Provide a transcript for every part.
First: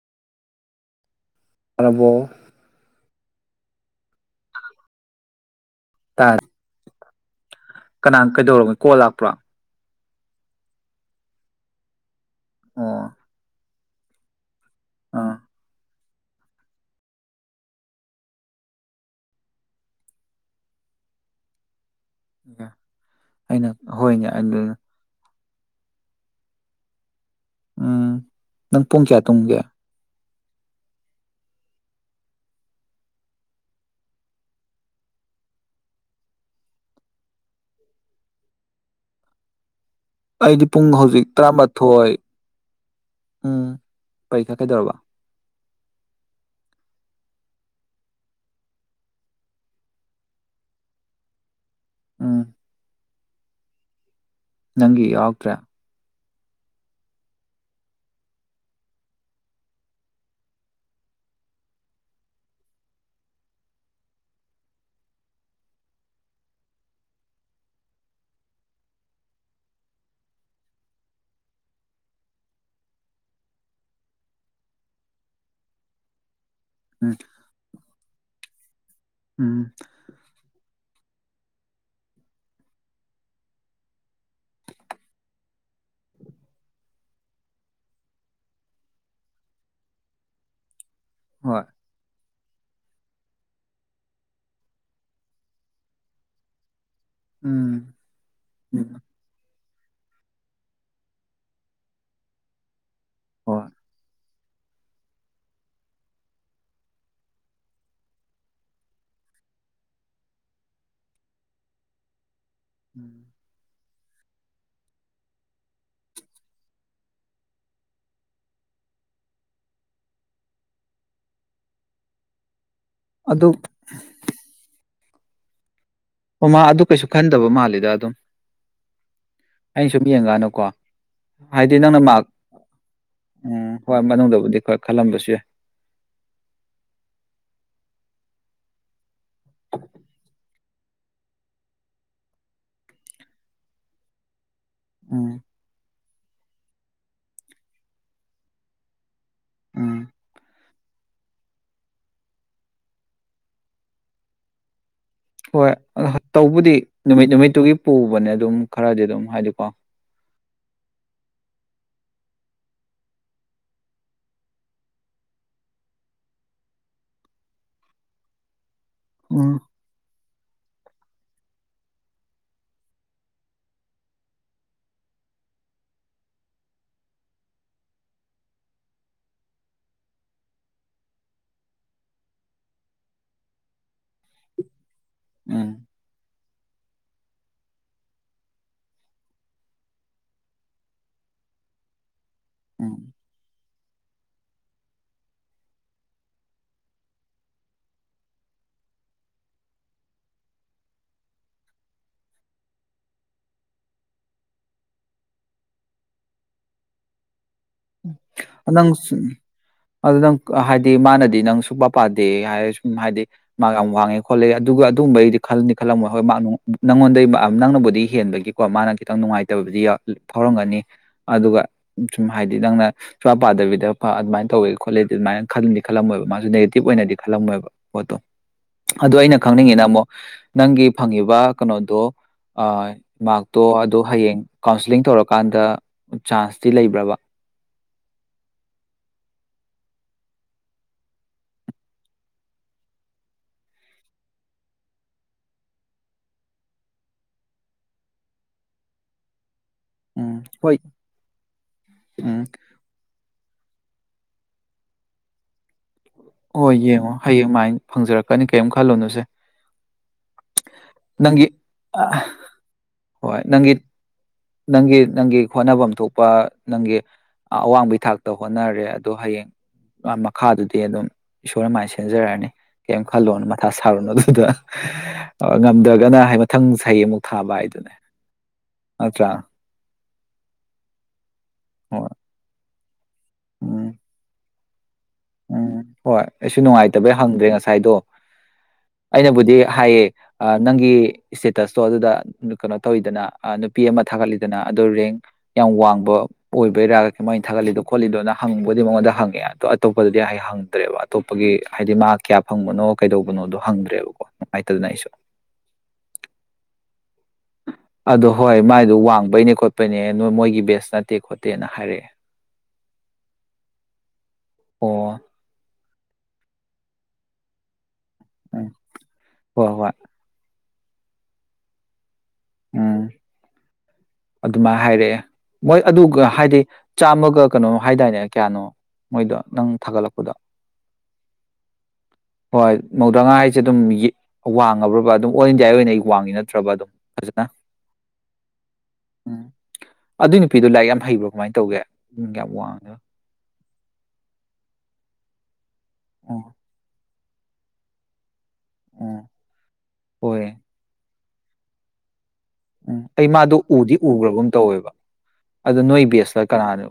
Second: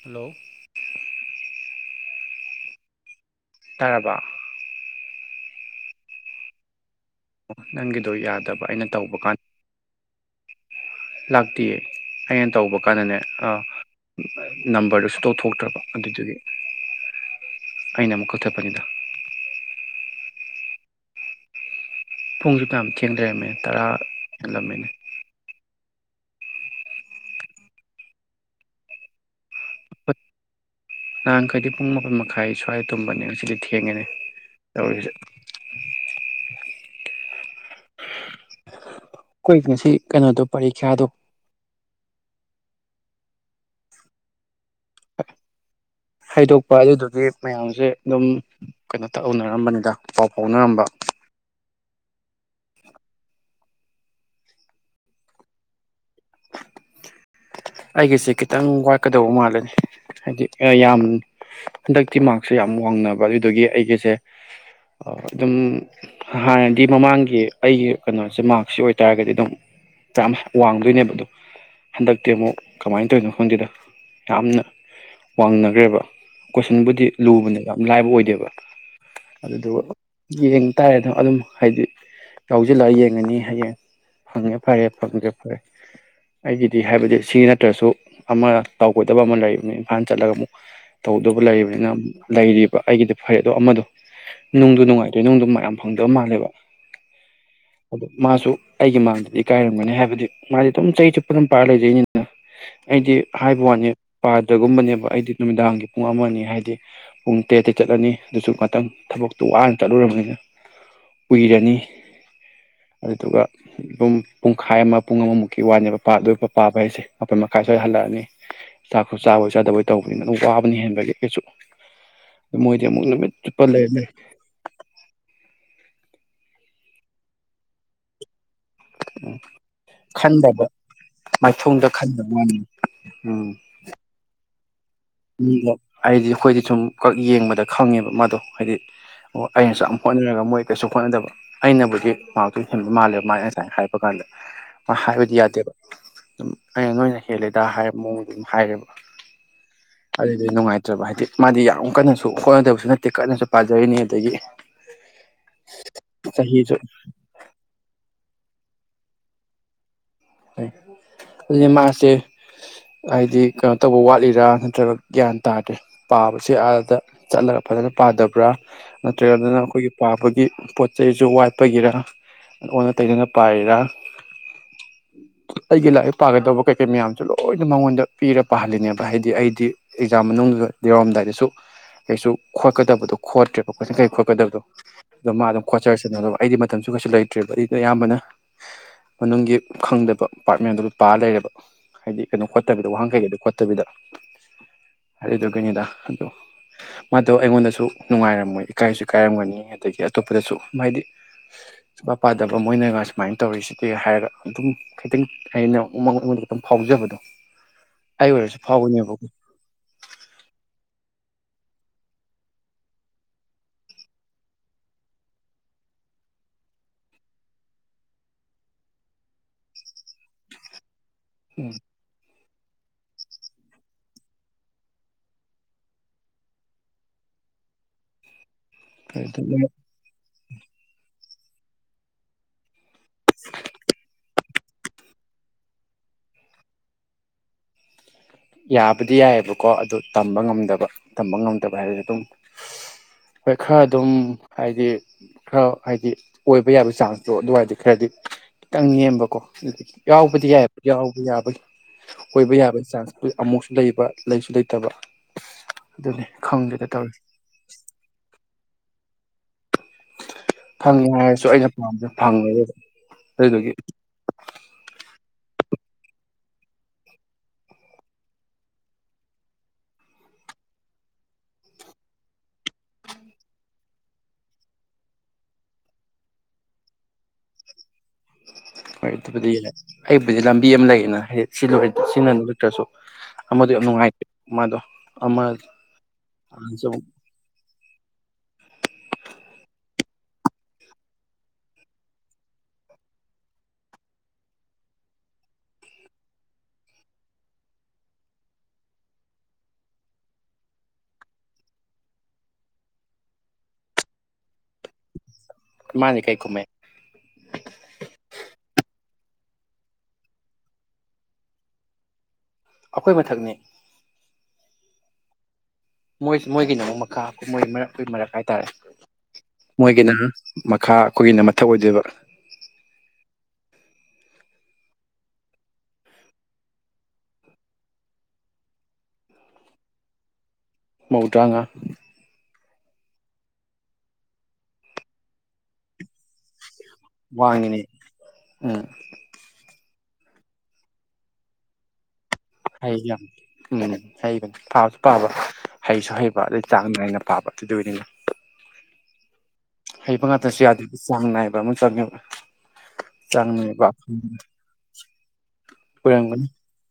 hello ꯔꯥꯕꯣ ꯇꯔꯕꯥ ꯇꯥ ꯑꯣ ꯅꯪꯒꯤꯗꯣ ꯌꯥꯗꯕ ꯑꯩꯅ ꯀꯣꯜ ꯇꯧꯕ ꯂꯥꯛꯄ꯭ꯔꯣ ꯀꯥꯟ ꯂꯥꯛꯇꯤꯌꯦ ꯑꯩꯅ ꯇꯧꯕ ꯑꯣ ꯀꯥꯟꯗꯅꯦ ꯑꯥ [inaudible] ꯅꯝꯕꯔꯗꯨ ꯁꯨꯊꯣꯛ ꯑꯥ ꯊꯣꯛꯇ꯭ꯔꯥꯕ ꯑꯗꯨꯗꯨꯒꯤ ꯑꯩꯅ ꯑꯃꯨꯛ ꯀꯛꯊꯠꯄꯅꯤꯗ ꯄꯨꯡꯁꯨ ꯇꯌꯥꯝ ꯊꯦꯡ ꯂꯩꯔꯝꯃꯦꯅꯦ ꯑꯩꯅ ꯇꯔꯥ ꯍꯣꯏꯅꯦ ꯑꯗꯨꯅ ꯍꯦꯜꯂꯝꯃꯦꯅꯦ ꯎꯝ ꯅꯪ ꯄꯨꯡ ꯀꯌꯥ ꯇꯨꯝꯒꯦ ꯍꯣꯏ ꯅꯍꯥꯟꯈꯩꯗꯤ ꯄꯨꯡ ꯃꯥꯄꯟ ꯃꯈꯥꯏ ꯁ꯭ꯋꯥꯏꯗ ꯇꯨꯝꯕꯅꯦ ꯉꯁꯤꯗꯤ ꯊꯦꯡꯉꯦꯅꯤ ꯇꯧꯔꯤꯁꯦ ꯈꯣꯏ ꯉꯁꯤ ꯀꯩꯅꯣꯗꯣ ꯑꯩꯗꯤ ꯄꯨꯡ ꯄꯔꯤꯈ꯭ꯌꯥꯗꯣ ꯍꯧꯖꯤꯛ ꯇꯔꯥꯃꯥꯊꯣꯏ ꯎꯝ ꯄꯔꯤꯈꯥ ꯀꯗꯧꯔꯕꯥ ꯍꯥꯏꯗꯣꯛꯄ ꯑꯗꯨꯗꯨꯒꯤ ꯃꯌꯥꯝꯁꯦ ꯑꯗꯨꯝ ꯀꯩꯅꯣ ꯇꯧꯍꯅꯔꯝꯕꯅꯤꯗ ꯄꯥꯎ ꯐꯥꯎꯅꯔꯝꯕ ꯑꯝ ꯅꯪꯒꯤ ꯌꯥꯎꯔꯛꯇ꯭ꯔꯦ ꯑꯩꯒꯤꯁꯦ ꯈꯤꯇꯪ ꯋꯥꯠꯀꯗꯧꯕ ꯃꯥꯜꯂꯅꯤ ꯍꯥꯏꯗꯤ ꯌꯥꯝ ꯍꯟꯗꯛꯇꯤ ꯃꯥꯔꯛꯁꯁꯦ ꯌꯥꯝ ꯋꯥꯡꯅꯕ ꯑꯗꯨꯗꯒꯤ ꯑꯩꯒꯤꯁꯦ ꯑꯗꯨꯝ ꯍꯥꯟꯅꯗꯤ ꯃꯃꯥꯡꯒꯤ ꯑꯩꯒꯤ ꯀꯩꯅꯣꯁꯦ ꯃꯥꯔꯛꯁꯁꯤ ꯑꯣꯏꯇꯥꯔꯒꯗꯤ ꯑꯗꯨꯝ ꯌꯥꯝꯌꯥꯝ ꯋꯥꯡꯗꯣꯏꯅꯦꯕ ꯑꯗꯨꯝ ꯍꯟꯗꯛꯇꯤ ꯑꯃꯨꯛ ꯀꯃꯥꯏꯅ ꯇꯧꯔꯤꯅꯣ ꯈꯪꯗꯦꯗ ꯌꯥꯝꯅ ꯋꯥꯡꯅꯈ꯭ꯔꯦꯕ ꯀꯣꯏꯁꯟꯕꯨꯗꯤ ꯎꯝ ꯂꯨꯕꯅꯦꯕ ꯂꯥꯏꯕ ꯑꯣꯏꯗꯦꯕ ꯎꯝ ꯑꯗꯨꯗꯨ ꯌꯦꯡ ꯍꯥꯏꯇꯥꯔꯦ ꯑꯗꯨ ꯑꯗꯨꯝ ꯍꯥꯏꯗꯤ ꯌꯥꯎꯁꯤꯜꯂꯛꯒ ꯌꯦꯡꯉꯅꯤ ꯍꯌꯦꯡ ꯐꯪꯉꯦ ꯐꯔꯦ ꯐꯪꯗꯦ ꯐꯔꯦ ꯑꯩꯒꯤꯗꯤ ꯍꯥꯏꯕꯗꯤ ꯁꯤ ꯅꯠꯇ꯭ꯔꯁꯨ ꯑꯃ ꯇꯧꯒꯣꯏꯗꯕ ꯑꯃ ꯂꯩꯅꯤ ꯏꯝꯐꯥꯜ ꯆꯠꯂꯒ ꯑꯃꯨꯛ ꯇꯧꯗꯕ ꯍꯣꯏ ꯂꯩꯕꯅꯤꯅ ꯂꯩꯔꯤꯕ ꯑꯩꯒꯤꯗꯤ ꯐꯔꯦꯗꯣ ꯑꯃꯗꯣ ꯅꯨꯡꯗꯣ ꯅꯨꯡꯉꯥꯏꯇꯣꯏ ꯅꯨꯡꯗꯣ ꯃꯌꯥꯝ ꯐꯪꯗꯕ ꯃꯥꯜꯂꯦꯕ ꯎꯝ ꯑ ꯃꯥꯁꯨ ꯎꯝ ꯑꯩꯒꯤ ꯃꯥꯡꯗꯗꯤ ꯀꯥꯏꯔꯝꯒꯅꯤ ꯍꯥꯏꯕꯗꯤ ꯃꯥꯗꯤ ꯑꯗꯨ ꯆꯍꯤ ꯆꯨꯞ ꯄꯥꯔ ꯂꯩꯗ‌ꯣꯢꯅꯤ ꯅ ꯑꯩꯗꯤ ꯍꯥꯏꯕ ꯍꯣꯏ ꯋꯥꯅꯤ ꯄꯥꯗ꯭ꯔꯒꯨꯝꯕꯅꯦꯕ ꯑꯩꯗꯤ ꯅꯨꯃꯤꯗꯥꯡꯒꯤ ꯄꯨꯡ ꯑꯃ‌ ꯑꯅꯤ ꯍꯥꯏꯗꯤ ꯄꯨꯡ ꯇꯔꯦꯠꯇ ꯆꯠꯂꯅꯤ ꯑꯗꯨꯁꯨ ꯉꯥꯛꯇꯪ ꯊꯕꯛꯇꯨ ꯋꯥꯅ ꯆꯠꯂꯨꯔꯕꯅꯤꯅ ꯎꯏꯔꯅꯤ ꯑꯗꯨꯒ ꯨꯄꯨꯡ ꯄꯨꯡꯈꯥꯏ ꯑꯃ ꯄꯨꯡ ꯑꯃꯃꯨꯛꯀꯤ ꯋꯥꯅꯦꯕ ꯄꯥꯗ‌ꯣꯏ ꯄꯥꯕ ꯍꯥꯏꯁꯦ ꯃꯥꯄꯟ ꯃꯈꯥꯏ ‌‌ꯑꯗ꯭ꯋꯥꯏꯗ ꯍꯜꯂꯛꯑꯅꯤ ꯆꯥꯛ ꯆꯥꯕꯣꯏ ꯆꯥꯗꯕꯣꯏ ꯇꯧꯕꯅꯤꯅ ꯑꯗꯨꯝ ꯋꯥꯕꯅꯤ ꯍꯦꯟꯕꯒꯤ ꯀꯩꯁꯨ ꯑꯗꯨ ꯅꯨꯃꯤꯠ ꯑꯗꯨ ꯆꯨꯞꯄ ꯂꯩꯅꯤ ꯑꯣꯃꯥ ꯑꯗꯨ ꯀꯩꯁꯨ ꯈꯟꯗꯕ ꯃꯥꯜꯂꯤꯗ ꯑꯗꯨꯝ ꯑ ꯁꯨꯝ ꯌꯦꯡꯀꯥꯟꯗꯀꯣ ꯈꯟꯗꯕ ꯍꯥꯏꯗꯤ ꯃꯥꯏꯊꯣꯡꯗ ꯅꯪꯅ ꯃꯥ ꯈꯟꯗꯕ ꯋꯥꯅꯤ ꯎꯝ ꯍꯣꯏ ꯃꯅꯨꯡꯗꯕꯨꯗꯤ ꯈꯔ ꯈꯜꯂꯝꯕꯁꯨ ꯌꯥꯏ ꯑꯩꯗꯤ ꯑꯩꯈꯣꯏꯗꯤ ꯁꯨꯝ ꯀ ꯌꯦꯡꯕꯗ ꯈꯪꯉꯦꯕ ꯑꯣ ꯍꯥꯏꯗꯤ ꯑꯣ ꯑꯩꯅꯁꯨ ꯍꯣꯠꯅꯔꯒ ꯃꯣꯏ ꯀꯩꯁꯨ ꯍꯣꯠꯅꯗꯕ ꯑꯩꯅꯕꯨꯗꯤ ꯃꯥꯛꯇꯨ ꯍꯦꯟꯕ ꯃꯥꯜꯂꯦꯕ ꯃꯥꯥꯏ ꯉꯁꯥꯏꯅ ꯍꯥꯏꯕ ꯀꯥꯟꯗ ꯑ ꯎꯝ ꯍꯥꯏꯥꯏꯗꯤ ꯌꯥꯗꯦꯕ ꯑꯗꯨꯝ ꯑꯩꯅ ꯅꯣꯏꯅ ꯍꯦꯜꯂꯦꯗ ꯍꯥꯏ ꯃꯑꯣꯡꯗ ꯑꯗꯨꯝ ꯍꯥꯏꯔꯦꯕ ꯎꯝ ꯑꯗꯨꯗꯤ ꯅꯨꯡꯉꯥꯏꯇ꯭ꯔꯕ ꯍꯥꯏꯗꯤ ꯃꯥꯗꯤ ꯌꯥꯝ ꯀꯟꯅꯁꯨ ꯍꯣꯠꯅꯗꯕꯁꯨ ꯅꯠꯇꯦ ꯀꯟꯅꯁꯨ ꯄꯥꯖꯔꯤꯅꯤ ꯑꯗꯒꯤ ꯍꯣꯏ ꯑ ꯇꯧꯕꯗꯤ ꯆꯍꯤꯁꯨ ꯅꯨꯃꯤꯠ ꯅꯨꯃꯤꯠꯇꯨꯒꯤ ꯄꯨꯕꯅꯦ ꯑꯗꯨꯝ ꯈꯔꯗꯤ ꯑꯗꯨꯝ ꯍꯥꯏꯗꯤꯀꯣ ꯑꯗꯨꯗꯤ ꯃꯥꯁꯦ ꯍꯥꯏꯗꯤ ꯀꯩꯅꯣ ꯇꯧꯕ ꯋꯥꯠꯂꯤꯔꯥ ꯅꯠꯇ꯭ꯔꯒ ꯒ꯭ꯌꯥꯟ ꯇꯥꯗ꯭ꯔꯦ ꯄꯥꯕꯁꯦ ꯑꯥꯗ ꯆꯠꯂꯒ ꯐꯖꯅ ꯄꯥꯗꯕ꯭ꯔꯥ ꯅꯠꯇ꯭ꯔꯒ ꯑꯗꯨꯅ ꯎꯝ ꯑꯩꯈꯣꯏꯒꯤ ꯄꯥꯕꯒꯤ ꯄꯣꯠ ꯆꯩꯁꯨ ꯋꯥꯠꯄꯒꯤꯔ ꯑꯣꯟꯅ ꯇꯩꯅꯅ ꯄꯥꯏꯔꯤꯔ ꯑꯩꯒꯤ ꯂꯥꯏꯔꯤꯛ ꯄꯥꯒꯗꯕ ꯀꯩꯀꯩ ꯃꯌꯥꯝꯁꯨ ꯂꯣꯏꯅ ꯃꯉꯣꯟꯗ ꯄꯤꯔ ꯄꯥꯍꯜꯂꯤꯅꯦꯕ ꯍꯥꯏꯗꯤ ꯑꯩꯗꯤ ꯑꯦꯛꯖꯥꯝ ꯃꯅꯨꯡꯗꯨ ꯌꯧꯔꯝꯗꯥꯏꯗꯁꯨ ꯀꯩꯁꯨ ꯈꯣꯠꯀꯗꯕꯗꯣ ꯈꯣꯠꯇ꯭ꯔꯦꯕ ꯀꯣꯏꯁꯟ ꯀꯩ ꯈꯣꯠꯀꯗꯕꯗꯣ ꯑꯗꯨ ꯃꯥ ꯑꯗꯨꯝ ꯎꯝ ꯈꯣꯆꯔꯁꯅꯣ ꯇꯧꯕ ꯑꯩꯗꯤ ꯃꯇꯝꯁꯨ ꯀꯩꯁꯨ ꯂꯩꯇ꯭ꯔꯦꯕ ꯑꯩꯩꯅ ꯑꯌꯥꯝꯕꯅ ꯃꯅꯨꯡꯒꯤ ꯈꯪꯗꯕ ꯄꯥꯔꯠ ꯃꯌꯥꯝꯗꯨ ꯄꯥꯔ ꯂꯩꯔꯕ ꯍꯥꯏꯗꯤ ꯀꯩꯅꯣ ꯈꯣꯠꯇꯕꯤꯗ ꯋꯥꯍꯪ ꯎꯝ ꯀꯩ ꯀꯩꯗꯣ ꯈꯣꯠ ꯐꯠꯇꯕꯤꯗ ꯍꯥꯏꯗꯤ ꯑꯗꯨꯒꯤꯅꯤꯗ ꯑꯗꯣ ꯃꯥꯗꯣ ꯑꯩꯉꯣꯟꯗꯁꯨ ꯅꯨꯡꯉꯥꯏꯔꯝꯃꯣꯏ ꯏꯀꯥꯏꯁꯨ ꯏ ꯀꯥꯏꯔꯝꯒꯅꯤ ꯑꯗꯒꯤ ꯑꯇꯣꯞꯄꯗꯁꯨ ꯍꯥꯏꯗꯤ ꯁꯨꯛꯄꯥ ꯄꯥꯗꯕ ꯃꯣꯏꯅꯒ ꯁꯨꯃꯥꯏꯅ ꯇꯧꯔꯤꯁꯤꯗꯤ ꯍꯥꯏꯔꯒ ꯑꯗꯨꯝ ꯈꯤꯇꯪ ꯑꯩꯅ ꯎꯃꯥꯡꯉꯗ ꯈꯤꯇꯪ ꯐꯥꯎꯖꯕꯗꯣ ꯑꯩ ꯑꯣꯏꯔꯁꯨ ꯅꯪ ꯐꯥꯎꯒꯅꯦꯕꯀꯣ ꯑꯗꯨ ꯅꯪ ꯍꯥꯏꯗꯤ ꯃꯥꯅꯗꯤ ꯍꯥꯏꯗꯤ ꯅꯪ ꯁ ꯄ ꯄꯥꯗꯦ ꯍꯥꯏ ꯁꯨꯝ ꯍꯥꯏꯗꯤ ꯃꯥ ꯌꯥꯝ ꯋꯥꯡꯉꯦ ꯈꯣꯠꯂꯛꯦ ꯑꯗꯨꯒ ꯑꯗꯨꯝꯕꯩꯗꯤ ꯈꯜꯅꯤ ꯈꯜꯂꯝꯕ ꯍꯣꯏ ꯅꯪꯉꯣꯟꯗꯩ ꯅꯪꯅꯕꯨꯗꯤ ꯍꯦꯟꯕꯒꯤꯀꯣ ꯃꯥꯅ ꯈꯤꯇꯪ ꯅꯨꯡꯉꯥꯏꯇꯕꯕꯨꯗꯤ ꯐꯥꯎꯔꯝꯒꯅꯤ ꯑꯗꯨꯒ ꯎꯝ ꯁꯨꯝꯃ ꯍꯥꯏꯗꯤ ꯅꯪꯅ ꯁꯨꯡꯄꯥ ꯄꯥꯗꯕꯤꯗ ꯑꯗꯨꯃꯥꯏꯅ ꯇꯧꯋꯦ ꯈꯣꯠꯂꯦꯗꯤ ꯑꯗꯨꯃꯥꯏꯅ ꯈꯜꯂꯝꯗꯤ ꯈꯜꯂꯝꯃꯣꯏꯕ ꯃꯥꯁꯨ ꯅꯦꯒꯦꯇꯤꯕ ꯑꯣꯏꯅꯗꯤ ꯈꯜꯂꯝꯃꯣꯏꯕ ꯄꯣꯠꯇꯣ ꯑꯗꯨꯣ ꯑꯩꯅ ꯑꯗꯨ ꯈꯪꯅꯤꯡꯉꯤꯅ ꯑꯃꯨꯛ ꯅꯪꯒꯤ ꯐꯪꯉꯤꯕ ꯀꯩꯅꯣꯗꯣ ꯑ ꯃꯥꯛꯇꯣ ꯑꯗꯣ ꯍꯌꯦꯡ ꯀꯥꯎꯟꯁꯤꯂꯤꯡ ꯇꯧꯔꯀꯥꯟꯗ ꯆꯥꯟꯁꯇꯤ ꯂꯩꯕ꯭ꯔꯕ ꯌꯥꯕꯨꯗꯤ ꯌꯥꯏꯌꯦꯕꯀꯣ ꯑꯗꯨ ꯇꯝꯕ ꯉꯝꯗꯕ ꯇꯝꯕ ꯉꯝꯗꯕ ꯍꯥꯏꯔꯁꯨ ꯑꯗꯨꯝ ꯍꯣꯏ ꯈꯔ ꯑꯗꯨꯝ ꯍꯥꯏꯗꯤ ꯈꯔ ꯍꯥꯏꯗꯤ ꯑꯣꯏꯕ ꯌꯥꯕ ꯆꯥꯟꯁꯇꯣ ꯑꯗꯨꯋꯥꯏꯗꯤ ꯈꯔꯗꯤ ꯈꯤꯇꯪ ꯅꯦꯝꯕꯀꯣ ꯑꯗꯨ ꯎꯝ ꯌꯥꯎꯕꯗꯤ ꯍꯣꯏ ꯌꯥꯏꯕ ꯌꯥꯎꯕ ꯌꯥꯕꯒꯤ ꯎꯝ ꯑꯣꯏꯕ ꯌꯥꯕꯒꯤ ꯆꯥꯡ ꯑꯃꯨꯛꯁꯨ ꯂꯩꯕ ꯂꯩꯁꯨ ꯂꯩꯇꯕ ꯑꯗꯨꯅꯤ ꯍꯣꯏ ꯈꯪꯗꯦꯗ ꯇꯧꯔꯤ ꯌꯦꯡꯉꯣ ꯍꯌꯦꯡ ꯃꯥꯏꯅ ꯐꯪꯖꯔꯛꯀꯅꯤ ꯀꯦꯝ ꯈꯂꯨꯅꯣ ꯁꯦ ꯐꯪꯉꯦ ꯍꯥꯏꯔꯁꯨ ꯑꯩꯅ ꯄꯥꯝꯖ ꯐꯪꯉꯔꯣꯏ ꯍꯣꯏ ꯑꯗꯨꯗꯨꯒꯤ ꯅꯪꯒꯤ ꯅꯪꯒꯤ ꯅꯪꯒꯤ ꯍꯣꯠꯅꯐꯝ ꯊꯣꯛꯄ ꯅꯪꯒꯤ ꯑꯋꯥꯡꯕꯩ ꯊꯥꯛꯇ ꯍꯣꯠꯅꯔꯦ ꯑꯗꯣ ꯍꯌꯦꯡ ꯃꯈꯥꯗꯨꯗꯤ ꯑꯗꯨꯝ ꯏꯁꯣꯔꯅ ꯃꯥꯏ ꯁꯦꯝꯖꯔꯛꯑꯅꯤ ꯀꯩꯝ ꯈꯜꯂꯣꯅ ꯃꯊꯥ ꯁꯥꯔꯨꯅꯨ ꯑꯗꯨꯗ ꯉꯝꯗ꯭ꯔꯒꯅ ꯍꯥꯏ ꯃꯊꯪ ꯆꯍꯤ ꯑꯃꯨꯛ ꯊꯥꯕ ꯍꯥꯏꯗꯨꯅꯦ ꯍꯣꯏ ꯅꯠꯇ꯭ꯔꯥ ꯑꯗꯨꯕꯨꯗꯤ ꯑꯩꯕꯨꯨꯗꯤ ꯂꯝꯕꯤ ꯑꯃ ꯂꯩꯗꯅ ꯍꯥꯏꯗꯤ ꯍꯣꯏ ꯁꯤꯟꯅ ꯑꯃꯗꯤꯗꯨ ꯌꯥꯝ ꯎꯝ ꯅꯨꯡꯉꯥꯏꯇꯦ ꯃꯥꯗꯣ ꯑꯃ ꯎꯝ ꯍꯣꯏ ꯑꯩꯁꯨ ꯅꯨꯡꯉꯥꯏꯇꯕꯩ ꯍꯪꯗ꯭ꯔꯦ ꯉꯁꯥꯏꯗꯣ ꯑꯩꯅꯕꯨꯗꯤ ꯍꯥꯏꯌꯦ ꯅꯪꯒꯤ ꯏꯁꯇꯦꯇꯁꯇꯣ ꯑꯗꯨꯗ ꯀꯩꯅꯣ ꯇꯧꯋꯤꯗꯅ ꯅꯨꯄꯤ ꯑꯃ ꯊꯥꯒꯠꯂꯤꯗꯅ ꯑꯗꯣ ꯔꯦꯡ ꯌꯥꯝ ꯋꯥꯡꯕ ꯑꯣꯏꯕꯩꯔꯥꯒ ꯀ ꯃꯅ ꯊꯥꯒꯠꯂꯤꯗꯣ ꯈꯣꯠꯂꯤꯗꯣ ꯅꯪ ꯍꯪꯅꯤꯡꯕꯕꯨꯗꯤ ꯃꯉꯣꯟꯗ ꯍꯪꯉꯦ ꯑꯗꯣ ꯑꯇꯣꯞꯄꯗꯗꯤ ꯑꯩ ꯍꯪꯗ꯭ꯔꯦꯕ ꯑꯇꯣꯞꯄꯒꯤ ꯍꯥꯏꯗꯤ ꯃꯥ ꯀꯌꯥ ꯐꯪꯕꯅꯣ ꯀꯩꯗꯧꯕꯅꯣꯗꯣ ꯍꯪꯗ꯭ꯔꯦꯕꯀꯣ ꯅꯨꯡꯉꯥꯏꯇꯗꯅ ꯑꯩꯁꯨ ꯃꯥꯅꯤ ꯀꯩ ꯀꯨꯝꯍꯩ ꯑꯗꯣ ꯍꯣꯏ ꯃꯥꯏꯗꯣ ꯋꯥꯡ ꯗꯩꯅꯦ ꯈꯣꯠꯄꯩꯅꯦ ꯅꯣꯏ ꯃꯣꯏꯒꯤ ꯕꯦꯁ ꯅꯠꯇꯦ ꯈꯣꯠꯇꯦꯅ ꯍꯥꯏꯔꯛꯑꯦ ꯑꯩꯈꯣꯏ ꯃꯊꯛꯅꯤ ꯑꯣ ꯃꯣꯏ ꯃꯣꯏꯒꯤꯅ ꯃꯨꯛ ꯃꯈꯥ ꯃꯣꯏ ꯃꯔꯛ ꯍꯥꯏꯇꯥꯔꯦ ꯎꯝ ꯍꯣꯏ ꯍꯣꯏ ꯃꯣꯏꯒꯤꯅ ꯃꯈꯥ ꯑꯩꯈꯣꯏꯒꯤꯅ ꯃꯊꯛ ꯑꯣꯏꯗꯣꯏꯕ ꯎꯝ ꯑꯗꯨꯃꯥꯏꯅ ꯍꯥꯏꯔꯛꯑꯦ ꯃꯣꯏ ꯑꯗꯨꯒ ꯍꯥꯏꯗꯤ ꯆꯥꯝꯃꯒ ꯀꯩꯅꯣ ꯍꯥꯏꯗꯥꯏꯅꯦ ꯀꯌꯥꯅꯣ ꯃꯣꯏꯗꯣ ꯅꯪ ꯊꯥꯒꯠꯂꯛꯄꯗꯣ ꯃꯧꯗ꯭ꯔꯥꯉꯥ ꯍꯣꯏ ꯃꯧꯗ꯭ꯔꯥ ꯃꯉꯥ ꯍꯥꯏꯁꯦ ꯑꯗꯨꯝ ꯋꯥꯡꯉꯕ꯭ꯔꯕ ꯑꯗꯨꯝ ꯑꯣꯜ ꯏꯟꯗꯤꯌꯥꯒꯤ ꯑꯣꯏꯅ ꯋꯥꯡꯉꯤ ꯅꯠꯇ꯭ꯔꯕ ꯑꯗꯨꯝ ꯐꯖꯅ ꯋꯥꯉꯤꯅ‌ꯦ ꯎꯝ ꯎꯝ ꯑꯗꯨꯏ ꯅꯨꯄꯤꯗꯣ ꯂꯥꯏꯔꯤꯛ ꯌꯥꯝ ꯍꯩꯕ꯭ꯔꯣ ꯀꯃꯥꯏꯅ ꯇꯧꯒꯦ ꯎꯝ ꯌꯥꯝ ꯋꯥꯡꯉꯦꯕ [unintelligible] ꯎꯝ ꯍꯩꯕꯅꯤ ꯊ ꯀꯥꯕ ꯍꯩꯁꯨ ꯍꯩꯕ ꯎꯝ ꯑꯗꯩ ꯆꯥꯡ ꯅꯥꯏꯅ ꯄꯥꯕ ꯑꯗꯨꯢ ꯗꯨꯢꯅꯤꯗ ꯎꯝ ꯍꯩꯕ ꯍꯣꯏ ꯉꯥꯛꯇꯁꯨ ꯌꯥꯗꯣ ꯢꯁ ꯆꯥꯡꯅꯥꯢꯕ ꯑꯃ ꯆꯪꯉꯦꯕ ꯎꯝ ꯑꯩ ꯆꯥꯡ ꯃꯥꯗꯣ ꯅꯥꯏꯕ ꯎꯗꯤ ꯎꯈ꯭ꯔꯕꯨꯝ ꯇꯧꯋꯦꯕ ꯑꯗ ꯅꯣꯏ ꯑꯣꯏꯔꯝꯒꯅꯤ ꯕꯦꯁꯂ ꯀꯅꯥꯅꯣ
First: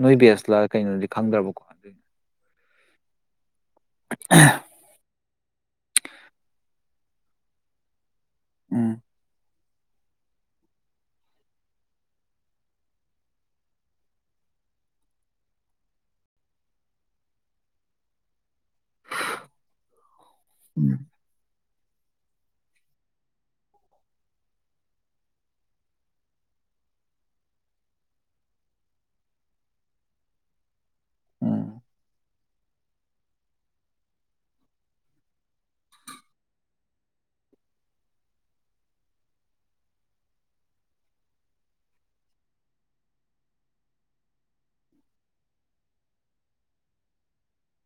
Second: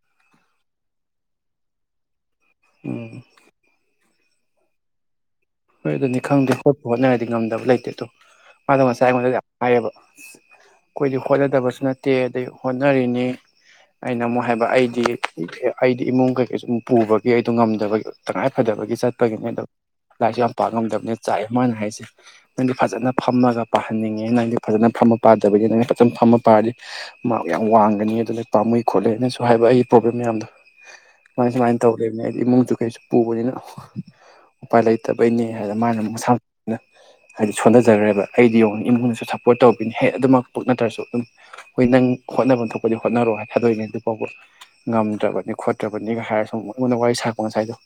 ꯅꯣꯏ ꯕꯦꯁꯂ ꯀꯩꯅꯣꯗꯤ ꯈꯪꯗ꯭ꯔꯕꯀꯣ ꯑꯗꯨꯒꯤꯅꯦ ꯎꯝ ꯑ ꯍꯣꯏ ꯑꯗꯨꯅꯤ ꯈꯪꯗꯦ ꯍꯣꯠꯄ ꯍꯣꯠꯅꯔꯗꯤ ꯉꯝꯗꯕ ꯂꯩꯇꯦ ꯑꯗꯣ ꯎꯝ ꯃꯥꯗꫭ ꯉꯁꯥꯏ ꯍꯥꯏꯌꯦꯕ ꯑꯩꯈꯣꯏꯗꯤ ꯍꯣꯠꯅꯗꯕꯁꯨ ꯅꯠꯇꯦ ꯑꯗꯩ ꯍꯣꯠꯅꯔꯤꯅꯤ ꯑꯩꯅ ꯑꯃꯨꯛ ꯍꯥꯏꯕ ꯑꯩꯗꯤ ꯑꯩꯗꯤ ꯏꯃꯨꯡ ꯀꯩꯀꯩꯁꯨ ꯄꯨꯕꯒꯤ ꯑꯩꯗꯣ ꯉꯝꯗꯕꯒꯤ ꯇꯉꯥꯏꯐꯗꯕꯒꯤ ꯆꯠꯄꯒꯤꯅꯦ ꯑꯗꯣ ꯂꯥꯢꯔꯤꯛꯁꯦ ꯌꯥꯝ ꯄꯥ ꯎꯝ ꯉꯝꯗꯕꯅꯤꯅ ꯆꯥꯛꯑꯦ ꯃꯥꯅ ꯍꯥꯏꯁꯦ ꯅꯪꯗꯤ ꯐꯖꯅ ꯐꯝꯃꯒ ꯄꯥꯍꯟꯅꯤꯡꯉꯦ ꯅꯪꯗꯤ ꯐꯖꯅ ꯐꯝꯃ ꯄꯥꯗꯕꯒꯤ ꯅꯪ ꯐꯖꯅ ꯐꯝꯃ ꯄꯥꯔꯗꯤ ꯃꯔꯥꯛ ꯌꯥꯝ ꯋꯥꯡꯒꯅꯤ ꯑꯗꯨꯅ ꯄꯥꯝꯃꯨꯏ ꯈꯣꯠꯂꯨ ꯑꯅꯁꯨ ꯍꯥꯏꯕ ꯑꯩꯒꯤ ꯄ꯭ꯔꯣꯕ꯭ꯂꯦꯝ ꯃꯌꯥꯝꯗꯣ ꯁꯨꯃꯥꯢ ꯁꯨꯃꯥꯏ ꯎꯝ ꯇꯧꯔꯤꯕꯅꯦ ꯍꯥꯏꯗꯤ ꯏꯃꯨꯡ ꯁꯨ ꯀꯩꯁꯨ ꯄꯨꯕꯅꯤꯅ ꯎꯄꯥꯏ ꯂꯩꯇꯕꯩꯅꯦ ꯍꯥꯏꯗꯅ ꯃꯥꯅ ꯑꯃꯨꯛ ꯃꯁꯅ ꯍꯥꯏꯗꯤ ꯁꯣꯟꯊꯖꯈ꯭ꯔꯦꯕ ꯑꯩꯗꯤ ꯌꯦꯡꯉꯤ ꯏꯃꯨꯡꯅꯁꯨ ꯁꯞꯄꯣꯔꯠ ꯇꯧꯕꯤꯅꯦ ꯍꯦꯛ ꯑꯗꯨꯃꯛ ꯄ ꯅꯠꯇ꯭ꯔꯁꯨ ꯑꯗꯨꯝ ꯍꯣꯏ ꯅꯪ ꯍꯣꯠꯅꯕ ꯊꯣꯛꯄꯗꯤ ꯍꯣꯠꯅꯔꯣ ꯍꯥꯏ ꯊꯥꯗꯣꯛꯏꯅꯦ ꯑꯗꯨ ꯐꯥꯎꯕ ꯉꯝꯗ꯭ꯔꯕꯅꯤ ꯈꯣꯠꯇ꯭ꯔꯕꯅꯤꯒ ꯍꯥꯏꯔꯁꯨ ꯑꯩꯉꯣꯟꯗ ꯋꯥꯔꯤ ꯁꯥꯔꯄ ꯉꯁꯥꯏꯗꯣ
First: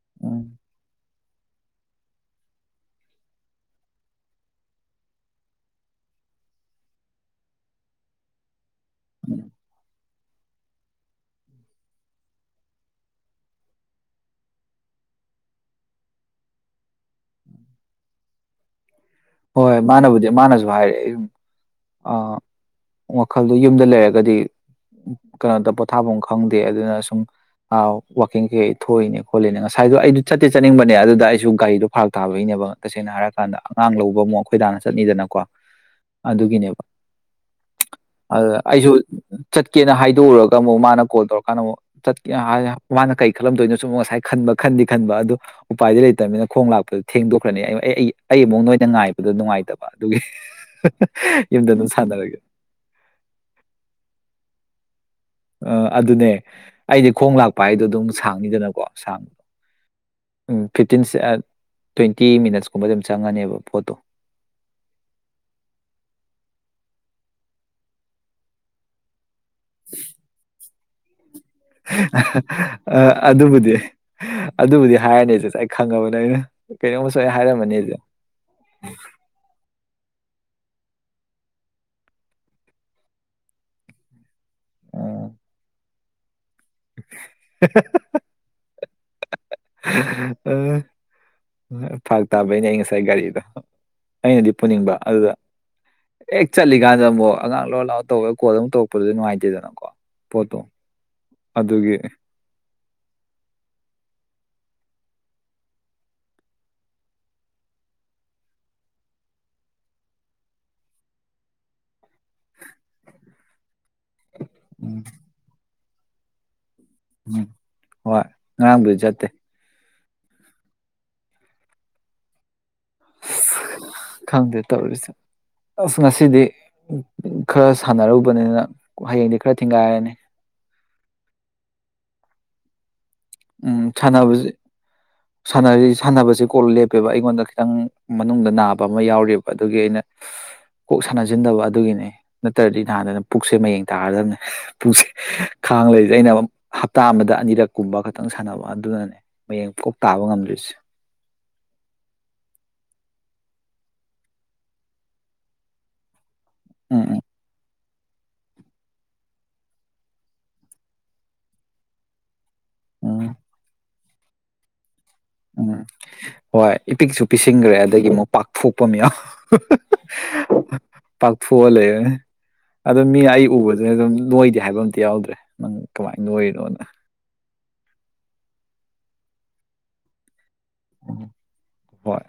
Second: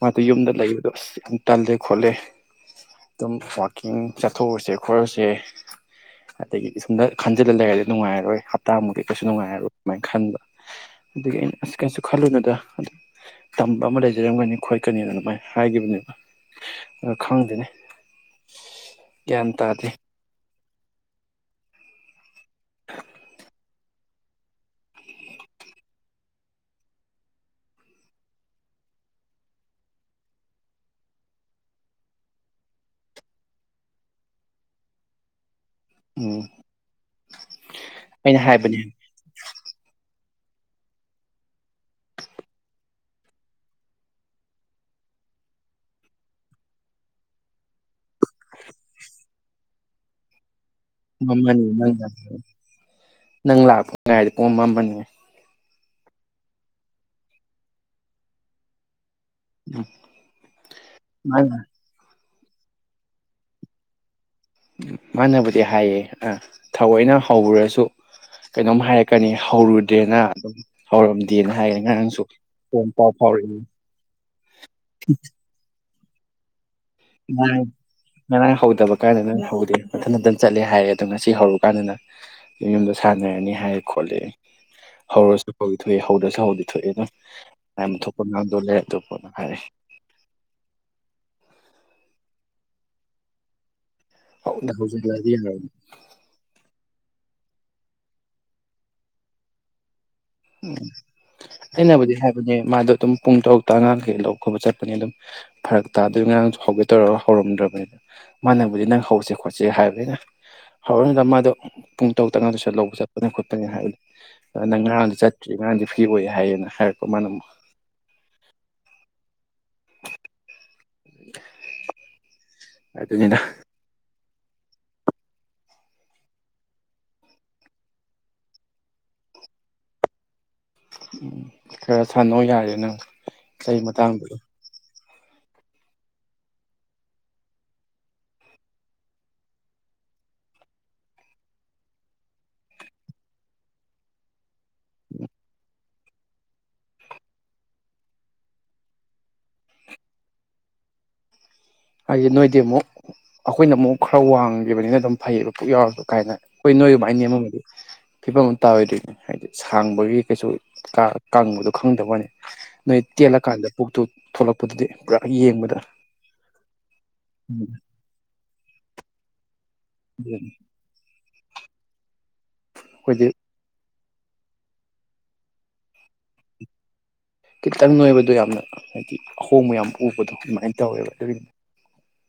ꯃꯥꯗꯣ ꯌꯨꯝꯗ ꯂꯩꯕꯗꯣ ꯑꯁ ꯁꯝ ꯇꯜꯂꯦ ꯈꯣꯠꯂꯦ ꯑꯗꯨꯝ ꯋꯥꯛꯀꯤꯡ ꯆꯠꯊꯣꯛꯔꯁꯦ ꯈꯣꯠꯂꯨꯁꯦ ꯑꯗꯒꯤ ꯁꯨꯝꯗ ꯈꯟꯖꯤꯜꯂ ꯂꯩꯔꯗꯤ ꯅꯨꯡꯉꯥꯏꯔꯔꯣꯏ ꯍꯞꯇꯥꯃꯨꯛꯇꯤ ꯀꯩꯁꯨ ꯎꯝ ꯅꯨꯡꯉꯥꯏꯔꯔꯣꯏ ꯑꯗꯨꯃꯥꯏꯅ ꯈꯟꯕ ꯑꯗꯒꯤ ꯑꯩꯅ ꯑꯁꯨ ꯀꯩꯁꯨ ꯈꯜꯂꯨꯅꯗ ꯑꯗꯨ ꯇꯝꯕ ꯑꯃ ꯂꯩꯖꯔꯝꯒꯅꯤ ꯈꯣꯠꯀꯅꯤꯅ ꯑꯗꯨꯃꯥꯏꯅ ꯍꯥꯏꯈꯤꯕꯅꯤ ꯈꯪꯗꯦꯅꯦ ꯒ꯭ꯌꯥꯟ ꯍꯣꯏ ꯇꯥꯗꯦ ꯃꯥꯅꯕꯨꯗꯤ ꯃꯥꯅꯁꯨ ꯍꯥꯏꯔꯑꯦ ꯑ ꯋꯥꯈꯜꯗꯣ ꯌꯨꯝꯗ ꯂꯩꯔꯒꯗꯤ ꯀꯩꯅꯣꯗ ꯄꯣꯊꯥꯐꯝ ꯈꯪꯗꯦ ꯑꯗꯨꯅ ꯁꯨꯝ ꯋꯥꯛꯀꯤꯡ ꯀꯩ ꯊꯣꯛꯏꯅꯦ ꯈꯣꯠꯂꯤꯅꯦ ꯉꯁꯥꯏꯗꯣ ꯑꯩꯗ ꯆꯠꯇꯦ ꯆꯠꯅꯤꯡꯕꯅꯦ ꯑꯗꯨꯗ ꯑꯩꯁꯨ ꯒꯥꯔꯤꯗꯣ ꯐꯔꯥꯛ ꯊꯥꯕꯏꯅꯦꯕ ꯇꯁꯦꯡꯅ ꯍꯥꯏꯔꯀꯥꯟꯗ ꯑꯉꯥꯡ ꯂꯧꯕ ꯑꯃꯨꯛ ꯑꯩꯈꯣꯏꯗꯥꯅ ꯆꯠꯅꯤꯗꯅꯀꯣ ꯎꯝ ꯑꯗꯨꯒꯤꯅꯦꯕ ꯑꯩꯅ ꯑꯗꯨ ꯍꯥꯏꯕꯅꯦ ꯑꯩꯁꯨ ꯆꯠꯀꯦꯅ ꯍꯥꯏꯗꯣꯛꯎꯔꯒ ꯑꯃꯨꯛ ꯃꯥꯅ ꯀꯣꯜ ꯇꯧꯔꯀꯥꯟꯗ ꯑꯃꯨꯛ ꯆꯠꯀ ꯍꯥꯏ ꯃꯥꯅ ꯀꯔꯤ ꯈꯜꯂꯝꯗꯣꯏꯅꯣꯁꯨ ꯑꯃꯨꯛ ꯉꯁꯥꯏ ꯈꯟꯕ ꯈꯟꯗꯤ ꯈꯟꯕ ꯑꯗꯨ ꯎꯄꯥꯏꯗꯤ ꯂꯩꯇꯕꯅꯤꯅ ꯈꯣꯡ ꯂꯥꯛꯄꯗ ꯊꯦꯡꯗꯣꯛꯈ꯭ꯔꯅꯤ ꯑꯩ ꯑꯩꯩ ꯑꯩ ꯑꯃꯨꯛ ꯅꯣꯏꯗ ꯉꯥꯏꯕꯗꯣ ꯅꯨꯡꯉꯥꯏꯇꯕ ꯑꯗꯨꯒꯤ ꯃꯃꯅꯤ ꯌꯨꯝꯗ ꯑꯗꯨꯝ ꯅꯪ ꯁꯥꯟꯅꯔꯒꯦ ꯅꯪ ꯂꯥꯛꯄ ꯉꯥꯏꯗꯤꯀꯣ ꯄꯨꯝꯃꯝ ꯃꯝꯃꯅꯤ ꯑ ꯑꯗꯨꯅꯦ ꯑꯩꯗꯤ ꯈꯣꯡ ꯂꯥꯛꯄ ꯍꯥꯏꯗꯣ ꯑꯗꯨꯝ ꯁꯥꯡꯅꯤꯗꯅꯀꯣ ꯁꯗ ꯎꯝ ꯐꯤꯞꯇꯤꯟꯁꯦ ꯃꯥꯅ ꯇ꯭ꯋꯦꯟ ꯇꯤ ꯃꯤꯅꯠꯁ ꯀꯨꯝꯕ ꯑꯗꯨꯝ ꯆꯪꯉꯅꯦꯕ ꯄꯣꯠꯇꯣ ꯃꯥꯅꯕꯨꯗꯤ ꯍꯥꯏꯌꯦ ꯑ ꯊꯑꯣꯏꯅ ꯍꯧꯔꯨꯔꯁꯨ ꯀꯩꯅꯣꯝ ꯍꯥꯏꯔꯛꯀꯅꯤ ꯍꯧꯔꯨꯗꯦꯅ ꯑꯗꯨꯝ ꯍꯧꯔꯝ ꯑ ꯐꯥꯎꯔꯛꯏ ꯑꯗꯨꯕꯨꯗꯤ ꯑꯗꯨꯕꯨꯗꯤ ꯍꯥꯏꯔꯅꯤ ꯑꯩ ꯈꯪꯉꯕꯅ‌ꯦ ꯑꯩꯅ ꯀꯩꯅꯣꯝꯃ ꯁꯣꯏ ꯅꯥꯏ ꯍꯥꯏꯔꯝꯃꯅꯤ ꯅꯅꯥꯥꯏ ꯍꯧꯗꯕ ꯀꯥꯏꯅ ꯅꯪꯥꯏ ꯍꯧꯗꯦ ꯃꯊꯟ ꯃꯊ ꯆꯠꯂꯦ ꯍꯥꯏꯔꯦ ꯑꯗꯣ ꯉꯁꯤ ꯍꯧꯔꯨꯀꯥꯟꯗ ꯌꯨꯝꯗ ꯁꯥꯟꯅꯔꯅꯤ ꯍꯥꯏꯔꯦ ꯈꯣꯠꯂꯦ ꯍꯧꯔꯁꯨ ꯀꯧ ꯍꯣꯏ ꯍꯧꯗ꯭ꯔꯁꯨ ꯍꯧꯗꯦ ꯊꯣꯛꯑꯅ ꯑꯝ ꯊꯣꯛꯄꯗ‌ꯣꯂꯦ [unintelligible] ꯍꯥꯏ ꯎ ꯐꯥꯛ ꯇꯥꯕꯩꯅꯦ ꯑꯩ ꯉꯁꯥꯏ ꯒꯥꯔꯤꯗꯣ ꯑꯩꯅꯗꯤ ꯍꯧꯅ ꯄꯨꯅꯤꯡꯕ ꯍꯧꯖꯤꯜꯂꯗꯤ ꯑꯗꯨꯗ ꯌꯥꯔꯣꯏ ꯍꯦꯛ ꯆꯠꯂꯤꯀꯥꯟꯗ ꯑꯃꯨꯛ ꯑꯉꯥꯡ ꯂꯣꯟ ꯂꯥꯛꯑꯣ ꯇꯧꯕꯒ ꯀꯣꯜ ꯑꯃꯨ ꯇꯧꯔꯛꯄꯗꯨꯗꯤ ꯅꯨꯡꯉꯥꯏꯇꯦꯗꯅꯀꯣ ꯄꯣꯠꯇꯣ ꯎꯝ ꯑꯗꯨꯒꯤ ꯑꯩꯅꯕꯨꯗꯤ ꯍꯥꯏꯕꯅꯦ ꯃꯥꯗꯣ ꯑꯗꯨꯝ ꯄꯨꯡ ꯇꯔꯨꯛ ꯍꯞꯇꯥ ꯑꯥꯡ ꯀꯩ ꯂꯧ ꯈꯣꯠꯄ ꯆꯠꯄꯅꯤ ꯑꯗꯨꯝ ꯐꯔꯛ ꯇꯥꯗꯣꯏꯒꯤ ꯑꯉꯥꯡꯁꯨ ꯍꯧꯒꯦ ꯇꯧꯔꯒ ꯍꯧꯔꯝꯗ꯭ꯔꯕꯅꯤꯗ ꯃꯥ ꯅꯪꯕꯨꯗꯤ ꯅꯪ ꯍꯧꯁꯦ ꯈꯣꯠꯁꯦ ꯍꯥꯏꯕꯅꯤꯅ ꯍꯧꯔꯅꯨꯗ ꯃꯥꯗꯣ ꯄꯨꯡ ꯇꯔꯨꯛꯇ ꯑꯉꯥꯡ ꯇꯨꯁꯟ ꯂꯧꯕ ꯆꯠꯄꯅ [unintelligible] ꯑ ꯅꯪ ꯎꯝ ꯉꯔꯥꯡ [unintelligible] ꯒꯥꯟꯗꯤ ꯐꯤ ꯑꯣꯏ ꯍꯥꯏꯌꯦꯅ ꯍꯥꯏ ꯎꯝ ꯍꯣꯏ ꯉꯔꯥꯡꯗꯨꯁꯨ ꯆꯠꯇꯦ [unintelligible] [unintelligible] ꯑꯗꯨꯅꯤꯗ ꯈꯪꯗꯦ ꯇꯧꯔꯤꯁꯦ ꯑꯁ ꯉꯁꯤꯗꯤ ꯈꯔ ꯁꯥꯟꯅꯔꯨꯕꯅꯤꯅ ꯍꯌꯦꯡꯗꯤ ꯈꯔ ꯊꯤꯡꯒꯥꯏꯔꯅꯤ ꯎꯝ ꯈꯔ ꯁꯥꯟꯅꯧ ꯌꯥꯔꯦ ꯅꯪ ꯆꯍꯤ ꯎꯝ ꯃꯇꯥꯡꯗꯨꯗ ꯁꯥꯟꯅꯕꯁꯦ ꯁꯥꯟꯅꯔꯤ ꯁꯥꯟꯅꯕꯁ‌ꯦ ꯀꯣꯛ ꯂꯦꯞꯄꯦꯕ ꯑꯩꯉꯣꯟꯗ ꯈꯤꯇꯪ ꯃꯅꯨꯡꯗ ꯅꯥꯕ ꯑꯃ ꯌꯥꯎꯔꯤꯌ‌ꯦꯕ ꯑꯗꯨꯒꯤ ꯑꯩꯅ ꯀꯣꯛ ꯁꯥꯟꯅꯁꯤꯟꯗꯕ ꯑꯗꯨꯒꯤꯅꯤ ꯅꯠꯇ꯭ꯔꯗꯤ ꯅꯍꯥꯟꯗꯅ ꯄꯨꯛꯁꯦ ꯃꯌꯦꯡ ꯇꯥꯒꯗꯕꯅꯦ ꯄꯨꯁꯦ ꯈꯥꯡ ꯂꯩ ꯗ ꯑꯩꯅ ꯍꯞꯇꯥ ꯑꯃꯗ ꯑꯅꯤꯔꯛ ꯀꯨꯝꯕ ꯈꯛꯇꯪ ꯁꯥꯟꯅꯕ ꯑꯗꯨꯅꯅꯦ ꯃꯌꯦꯡ ꯇꯥꯕ ꯉꯝꯗ꯭ꯔꯤꯁ‌ꯦ ꯍꯥꯏꯗꯤ ꯅꯣꯏꯗꯤ ꯑꯃꯨꯛ ꯑꯩꯈꯣꯏꯅ ꯑꯃꯨꯛ ꯈꯔ ꯋꯥꯡꯒꯤꯕꯅꯤꯅ ꯑꯗꯨꯝ ꯐꯩꯌꯦꯕ ꯄꯨꯛ ꯌꯥꯎꯁꯨ ꯀꯥꯏꯅ ꯍ‌ꯣꯢ ꯅ‌ꯣꯢ ꯎꯝ ꯑꯗꯨꯃꯥꯢ ꯎꯝ ꯅ‌ꯦꯃꯝꯃꯗꯤ ꯐꯤꯕꯝ ꯑꯃ ꯇꯥꯔꯣꯏꯗꯣꯏꯅꯦ ꯍꯥꯏꯗꯤ ꯁꯥꯡꯕꯒꯤ ꯀꯩꯁꯨ ꯀꯥ ꯀꯪꯕꯗꯣ ꯈꯪꯗꯕꯅꯤ ꯅ‌ꯣꯢ ꯎꯝ ꯇ‌ꯦꯜꯂꯀꯥꯟꯗ ꯄꯨꯛꯇ‌ꯣ ꯊꯣꯛꯂꯛꯄꯗꯨꯗꯤ ꯄꯨꯔꯥ ꯎꯝ ꯌꯦꯡꯕꯗ ꯍꯣꯏ ꯏꯄꯤꯛꯁꯨ ꯄꯤꯁꯤꯟꯈ꯭ꯔꯦ ꯑꯗꯒꯤ ꯑꯃꯨꯛ ꯄꯥꯛꯐꯣꯛꯄꯃꯤꯌꯥ ꯎꯝ [unintelligible] ꯄꯥꯛ ꯊꯣꯛꯑ ꯂꯩꯔꯅꯤ ꯑꯗ ꯃꯤ ꯑꯩ ꯎꯕꯗ ꯑꯗꯨꯗꯩ ꯑꯗꯨꯝ ꯅꯣꯏꯗꯦ ꯍꯥꯏꯕ ꯑꯝꯇ ꯌꯥꯎꯗ꯭ꯔꯦ ꯅꯪ ꯀꯃꯥꯏꯅ ꯅꯣꯏꯔꯤꯅꯣꯅ ꯈꯤꯇꯪ ꯅꯣꯏꯕꯗꯣ ꯌꯥꯝꯅ ꯍꯥꯏꯗꯤ ꯑꯍꯣꯡꯕ ꯌꯥꯝ ꯎꯕꯗꯣ ꯑꯗꯨꯃꯥꯏꯅ ꯇꯧꯋꯦꯕ ꯑꯗꯨꯒꯤ ꯍꯣꯏ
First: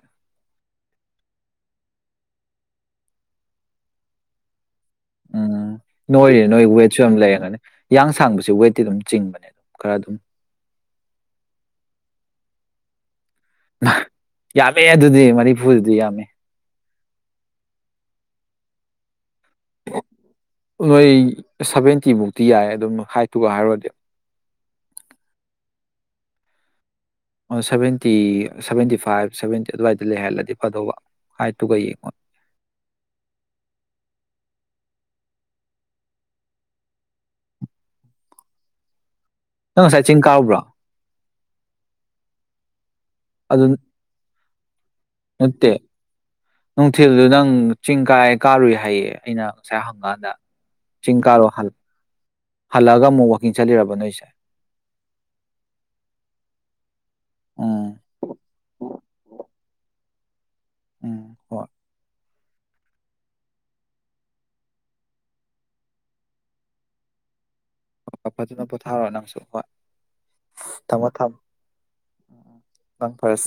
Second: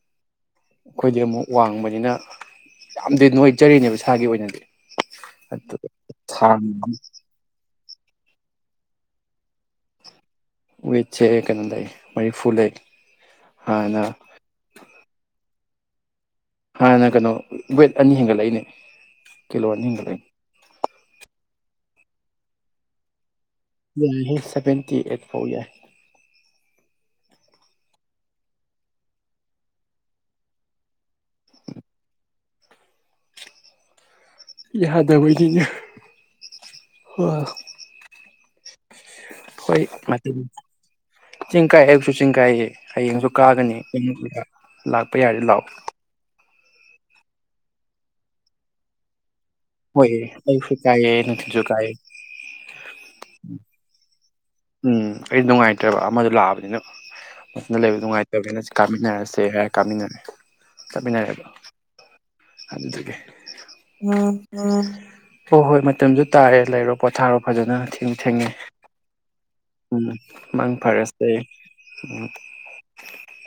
ꯑꯩꯈꯣꯏꯗꯤ ꯑꯃꯨꯛ ꯋꯥꯡꯕꯅꯤꯅ ꯌꯥꯝꯗꯤ ꯅꯨꯡꯣꯏꯖꯔꯤꯅꯦꯕ ꯁꯥꯒꯤ ꯑꯣꯏꯅꯗꯤ ꯎꯝ ꯑꯗꯨꯒ ꯅꯣꯏꯔ ꯊꯥꯡ ꯅꯣꯏ ꯋꯦꯠꯁꯨ ꯌꯥꯝ ꯂꯩꯔꯝꯒꯅꯤ ꯌꯥꯡ ꯁꯥꯡꯕꯁꯨ ꯋꯦꯠꯇꯤ ꯑꯗꯨꯝ ꯆꯤꯡꯕꯅꯦ ꯈ ꯑꯗꯨꯝ ꯋꯦꯠꯁꯦ ꯀꯩꯅꯗ ꯃꯔꯤꯐꯨ ꯂꯩ ꯍꯥꯟꯅ ꯌꯥꯃꯦ ꯑꯗꯨ ꯑ‌ꯦ ꯃꯔꯤꯐꯨꯗꯨꯗꯤ ꯌꯥꯝꯃꯤ ꯍꯥꯟꯅ ꯀꯩꯅꯣ ꯋꯦꯠ ꯑꯅꯤ ꯍꯦꯟꯒꯠꯂꯛꯏꯅꯦ ꯀꯤꯂꯣ ꯑꯅꯤ ꯍꯦꯟꯒꯠꯂꯛꯏꯅꯦ ꯅꯣꯏ ꯁꯚꯦꯟꯇꯤ ꯃꯨꯛꯇꯤ ꯌꯥꯏꯌꯦ ꯑꯗꯨꯝ ꯍꯥꯏ ꯁꯦꯚꯦꯟꯇꯤ ꯑꯦꯠ ꯐꯥꯎ ꯌꯥꯏ ꯁꯚꯦꯟꯇꯤ ꯁꯚꯦꯟꯇꯤ ꯐꯥꯏꯚ ꯁꯚꯦꯟꯇꯤ ꯑꯗꯨꯋꯥꯏꯗ ꯂꯩꯍꯜꯂꯗꯤ ꯐꯗꯧꯕ ꯍꯥꯏꯠꯇꯨꯒ ꯌꯦꯡꯉꯨ ꯌꯥꯗꯕꯅꯤꯅ ꯍꯣꯏ ꯍꯣꯏ ꯅꯪ ꯉꯁꯥꯏ ꯆꯤꯡ ꯀꯥꯔꯨꯕ꯭ꯔꯣ [unintelligible] ꯆꯤꯡ ꯀꯥꯏ ꯑꯌꯨꯛꯁꯨ ꯆꯤꯡ ꯀꯥꯏꯌꯦ ꯍꯌꯦꯡꯁꯨ ꯑꯗꯨ ꯀꯥꯒꯅꯤ ꯂꯥꯛꯄ ꯌꯥꯔꯦ ꯅꯠꯇꯦ ꯂꯥꯛꯑꯣ ꯅꯨꯡꯊꯤꯜꯗꯨ ꯅꯪ ꯆꯤꯡ ꯀꯥꯏ ꯀꯥꯔꯨꯏ ꯍꯥꯏꯌꯦ ꯑꯩꯅ ꯉꯁꯥꯏ ꯍꯣꯏ ꯍꯪꯀꯥꯟꯗ ꯑꯌꯨꯛꯁꯨ ꯀꯥꯏꯌꯦ ꯆꯤꯡ ꯀꯥꯔꯨ ꯅꯨꯡꯊꯤꯜꯁꯨ ꯀꯥꯏꯌꯦ ꯍꯜꯂꯛꯑꯒ ꯑꯃꯨꯛ ꯋꯥꯀꯤꯡ ꯆꯠꯂꯤꯔꯕ ꯅꯣꯏꯁꯦ ꯎꯝ ꯑꯩ ꯅꯨꯡꯉꯥꯏꯇ꯭ꯔꯕ ꯑꯃꯗ ꯂꯥꯛꯑꯕꯅꯤꯅ ꯃꯊꯟꯗ ꯎꯝ ꯂꯩꯕ ꯅꯨꯡꯉꯥꯏꯇꯕꯅꯤꯅ ꯀꯥꯃꯤꯟꯅꯔꯁꯦ ꯍꯥꯏꯔ ꯀꯥꯃꯤꯟꯅꯔꯦ ꯎꯝ ꯆꯠꯃꯤꯟꯅꯔ‌ꯦꯗꯅ ꯍꯣꯏ ꯑꯗꯨꯒꯤ ꯍꯣꯏ ꯍꯣꯏ ꯃꯇꯝꯁꯨ ꯇꯥꯔꯦ ꯂꯩꯔꯣ ꯄꯣꯊꯥꯔꯣ ꯐꯖꯅ ꯊꯦꯡꯁꯨ ꯊꯦꯡꯉꯦ ꯐꯖꯅ ꯄꯣꯊꯥꯔꯑꯣ ꯅꯪ ꯎꯝ ꯃꯪ ꯊꯝꯃꯣ ꯐꯔꯁꯦ ꯅꯪ ꯐꯔꯁꯦ